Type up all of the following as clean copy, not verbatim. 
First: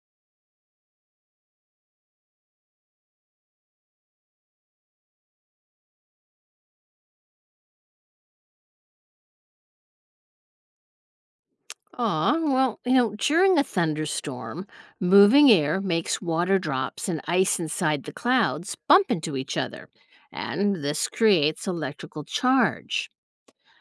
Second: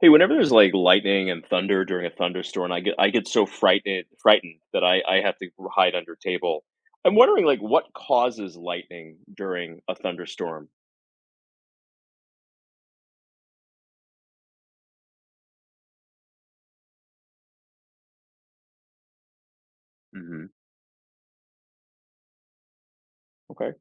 Hey, whenever there's like lightning and thunder during a thunderstorm, I get so frightened that I have to hide under a table. I'm wondering like what causes lightning during a thunderstorm. Aw, well, during a thunderstorm, moving air makes water drops and ice inside the clouds bump into each other, Hmm. and this creates electrical charge. Okay.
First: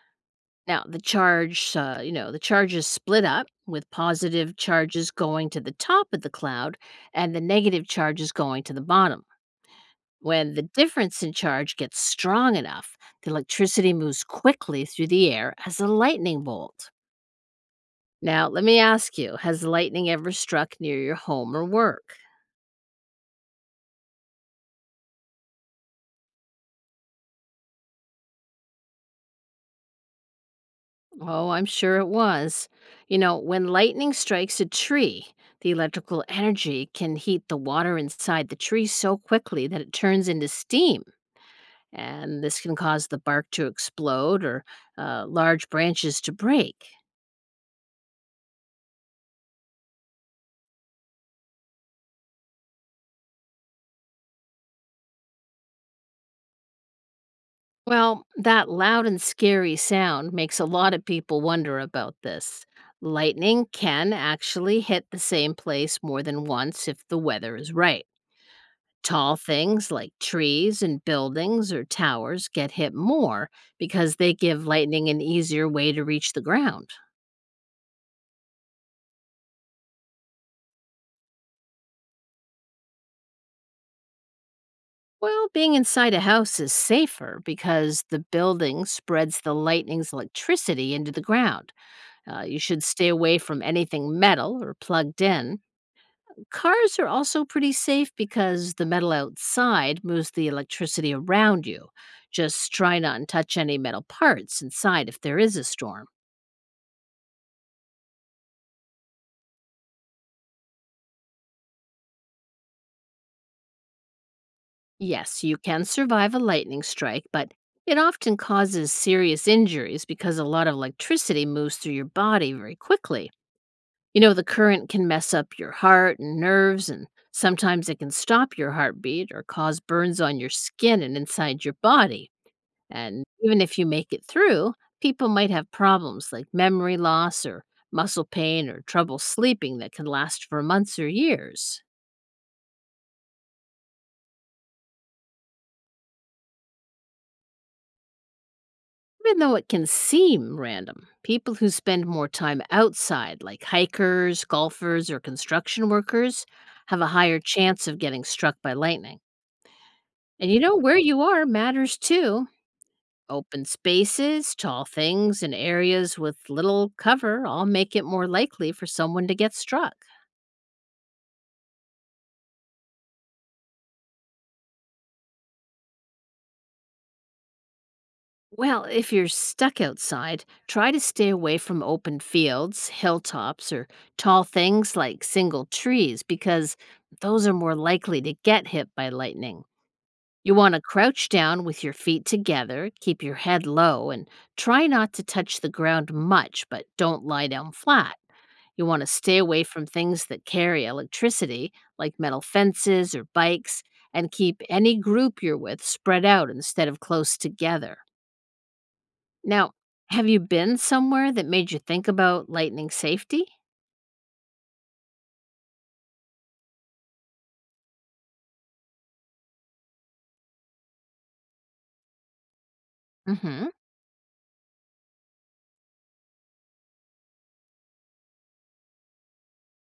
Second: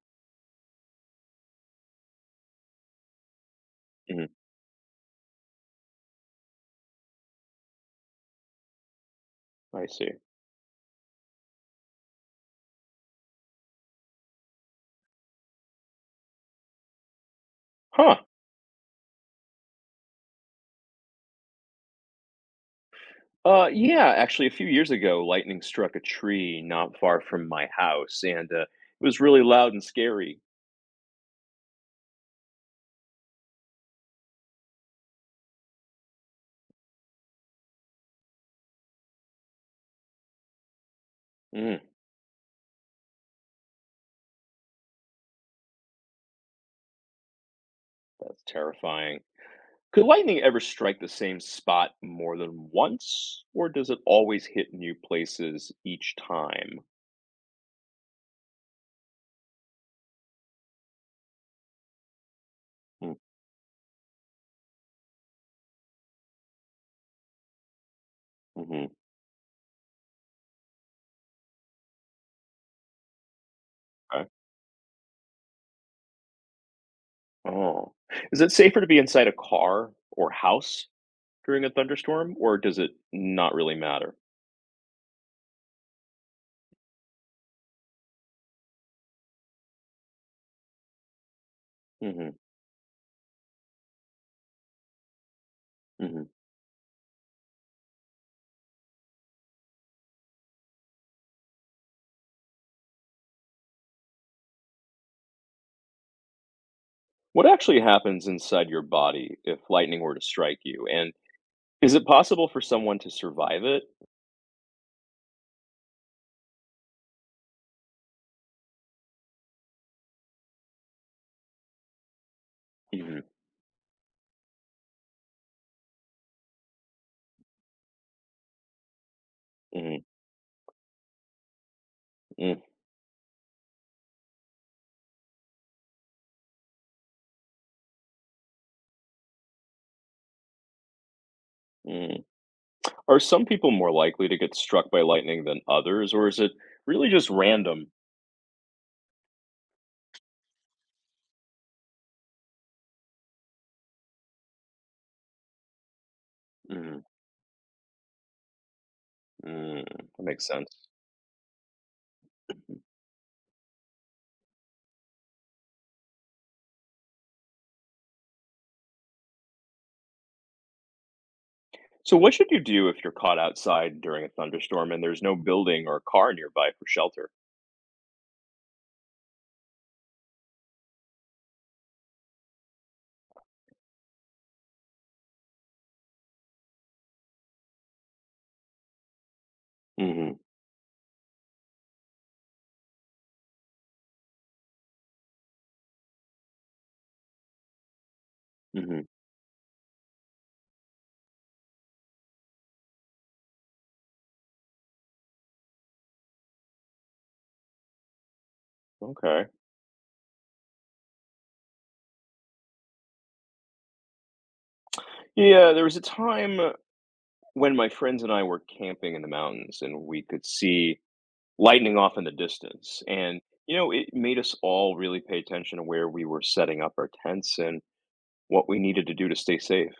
Now, the charges split up with Hmm. positive charges going to the top of the cloud and the negative charges going to the bottom. I see. When the difference in charge gets strong enough, the electricity moves quickly through the air as a lightning bolt. Huh. Now, let me ask you, has lightning ever struck near your home or work? Yeah, actually, a few years ago, lightning struck a tree not far from my house, and it was really loud and scary. Oh, I'm sure it was. When lightning strikes a tree, the electrical energy can heat the water inside the tree so quickly that it turns into steam. Mm, And this can cause the bark to explode or large branches to break. that's terrifying. Could lightning ever strike the same spot more than once, or does it always hit new places each time? Well, that loud and scary sound makes a lot of people wonder about this. Mm, Lightning can actually hit the same place more than once if the weather is right. mhm, Tall things like trees and buildings or towers get hit more because okay. they give lightning an easier way to reach the ground. Oh. Is it safer to be inside a car or house during a thunderstorm, or does it not really matter? Well, being inside a house is safer because the building spreads the lightning's electricity into the ground. Mhm, You should stay away from anything metal or plugged in. mhm. Cars are also pretty safe because the metal outside moves the electricity around you. Just try not to touch any metal parts inside if there is a storm. What actually happens inside your body if lightning were to strike you, and is it possible for someone to survive it? Yes, you can survive a lightning strike, but it often causes serious injuries because a lot of electricity moves through your body very Mhm, quickly. The current can mess up your heart and nerves, and sometimes it can stop your heartbeat or cause mhm, burns on your skin and inside your body. mm, And even if you make it through, people might have problems like memory loss or muscle pain or trouble sleeping that can last for months or years. mm. Are some people more likely to get struck by lightning than others, or is it really just random? Even though it can seem random, people who spend more time outside, like hikers, golfers, or construction workers, have Mm, a higher chance of getting struck by lightning. mm, that makes And sense. Where you are matters too. Open spaces, tall things, and areas with little cover all make it more likely for someone to get struck. So, what should you do if you're caught outside during a thunderstorm and there's no building or car nearby for shelter? Well, if you're stuck outside, try to stay away from open fields, hilltops, or tall things like single trees because those are more likely to get hit by lightning. Hmm. You want to crouch down with your feet together, keep your head low, and try not to touch the ground much, but don't lie down flat. You want Hmm. to stay away from things that carry electricity, like metal fences or bikes, and keep any group you're with spread out instead of close together. Okay. Now, have you been somewhere that made you think about lightning safety? Yeah, there was a time when my friends and I were camping in the mountains and we could see lightning off in the distance. And, Mhm. you know, it made us all really pay attention to where we were setting up our tents and what we needed to do to stay safe.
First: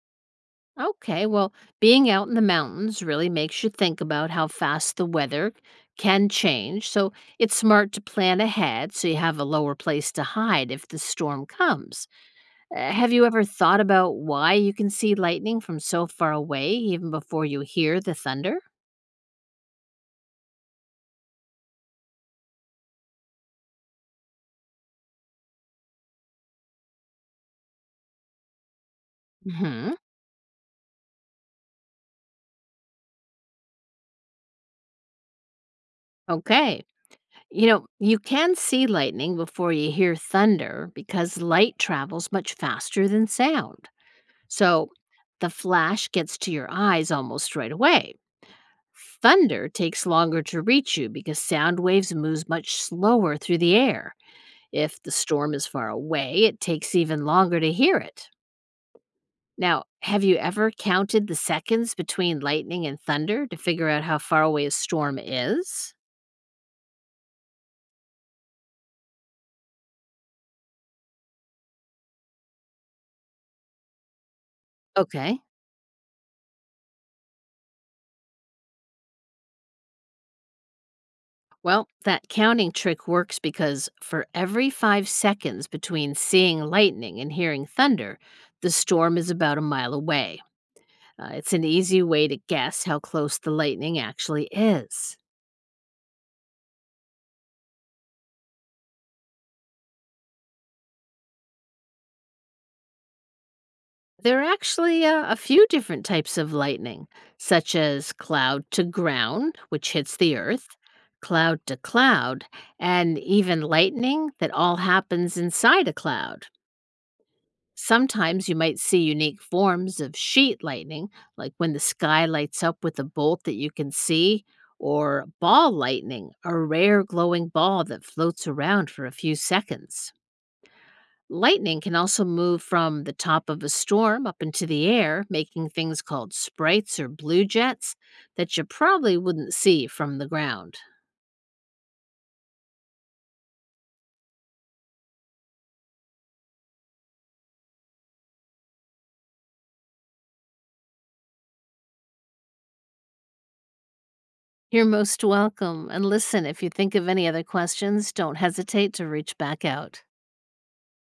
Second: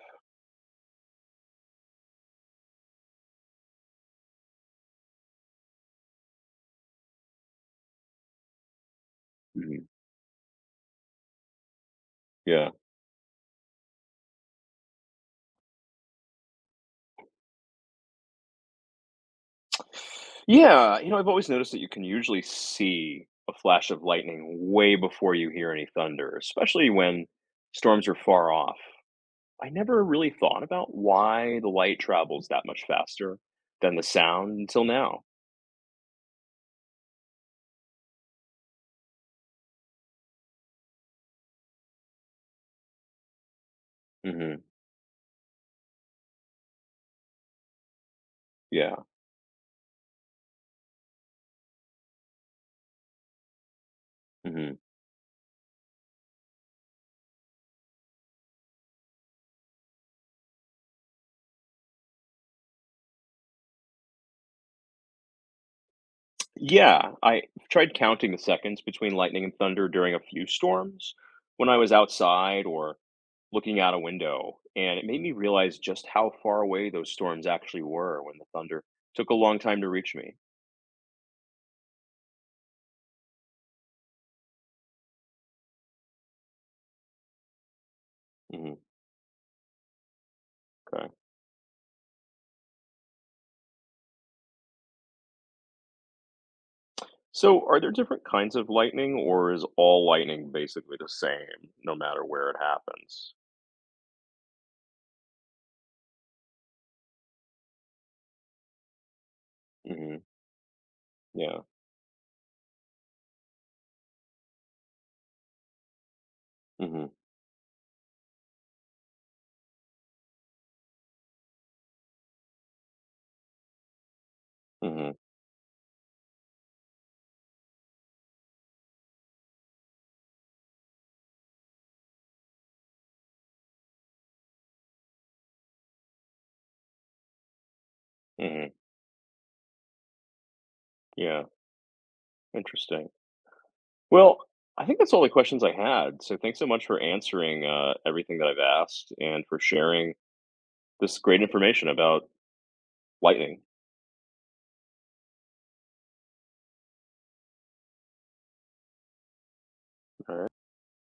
Okay. Well, being out in the mountains really makes you think about how fast the weather can change. So, it's smart to plan ahead so you have a lower Hmm. place to hide if the storm comes. Yeah. Have you ever thought about why you can see lightning from so far away even before you hear the thunder? Yeah, you know, I've always noticed that you can usually see a flash of lightning way before you hear any thunder, especially when storms are far off. I Mhm. never really thought about why the light travels that much faster than the sound until now. Okay. You can see lightning before you hear thunder because light travels much faster than sound. Hmm. So the flash gets to your eyes almost right away. Yeah. Thunder takes longer to reach you because sound waves move much slower through the air. Hmm. If the storm is far away, it takes even longer to hear it. Now, have you ever counted the seconds between lightning and thunder to figure out how far away a storm is? Yeah, I tried counting the seconds between lightning and thunder during a few storms when I was outside or looking out a window, and it made me Okay. realize just how far away those storms actually were when the thunder took a long time to reach me. Well, that counting trick works because for every 5 seconds between seeing lightning and hearing thunder, the Mhm. storm is about a mile away. Okay. It's an easy way to guess how close the lightning actually is. So, are there different kinds of lightning, or is all lightning basically the same, no matter where it happens? There are actually a few different types of lightning, such as cloud to ground, which hits Hmm. the earth, cloud Yeah. to cloud, and even lightning that all happens inside a cloud. Hmm. Sometimes you might see unique forms of sheet lightning, like when the sky lights up with a bolt that you can see, Hmm. or ball lightning, a rare glowing ball that floats around for a few seconds. Lightning can also move from the top of a storm up into the air, making things called sprites or blue jets that you Hmm. probably wouldn't see from the ground. Yeah. Interesting. Well, I think that's all the questions I had. So thanks so much for answering everything that I've asked and for sharing this great information about lightning. You're most welcome. And listen, if you think of any other questions, don't hesitate to reach back out. All right.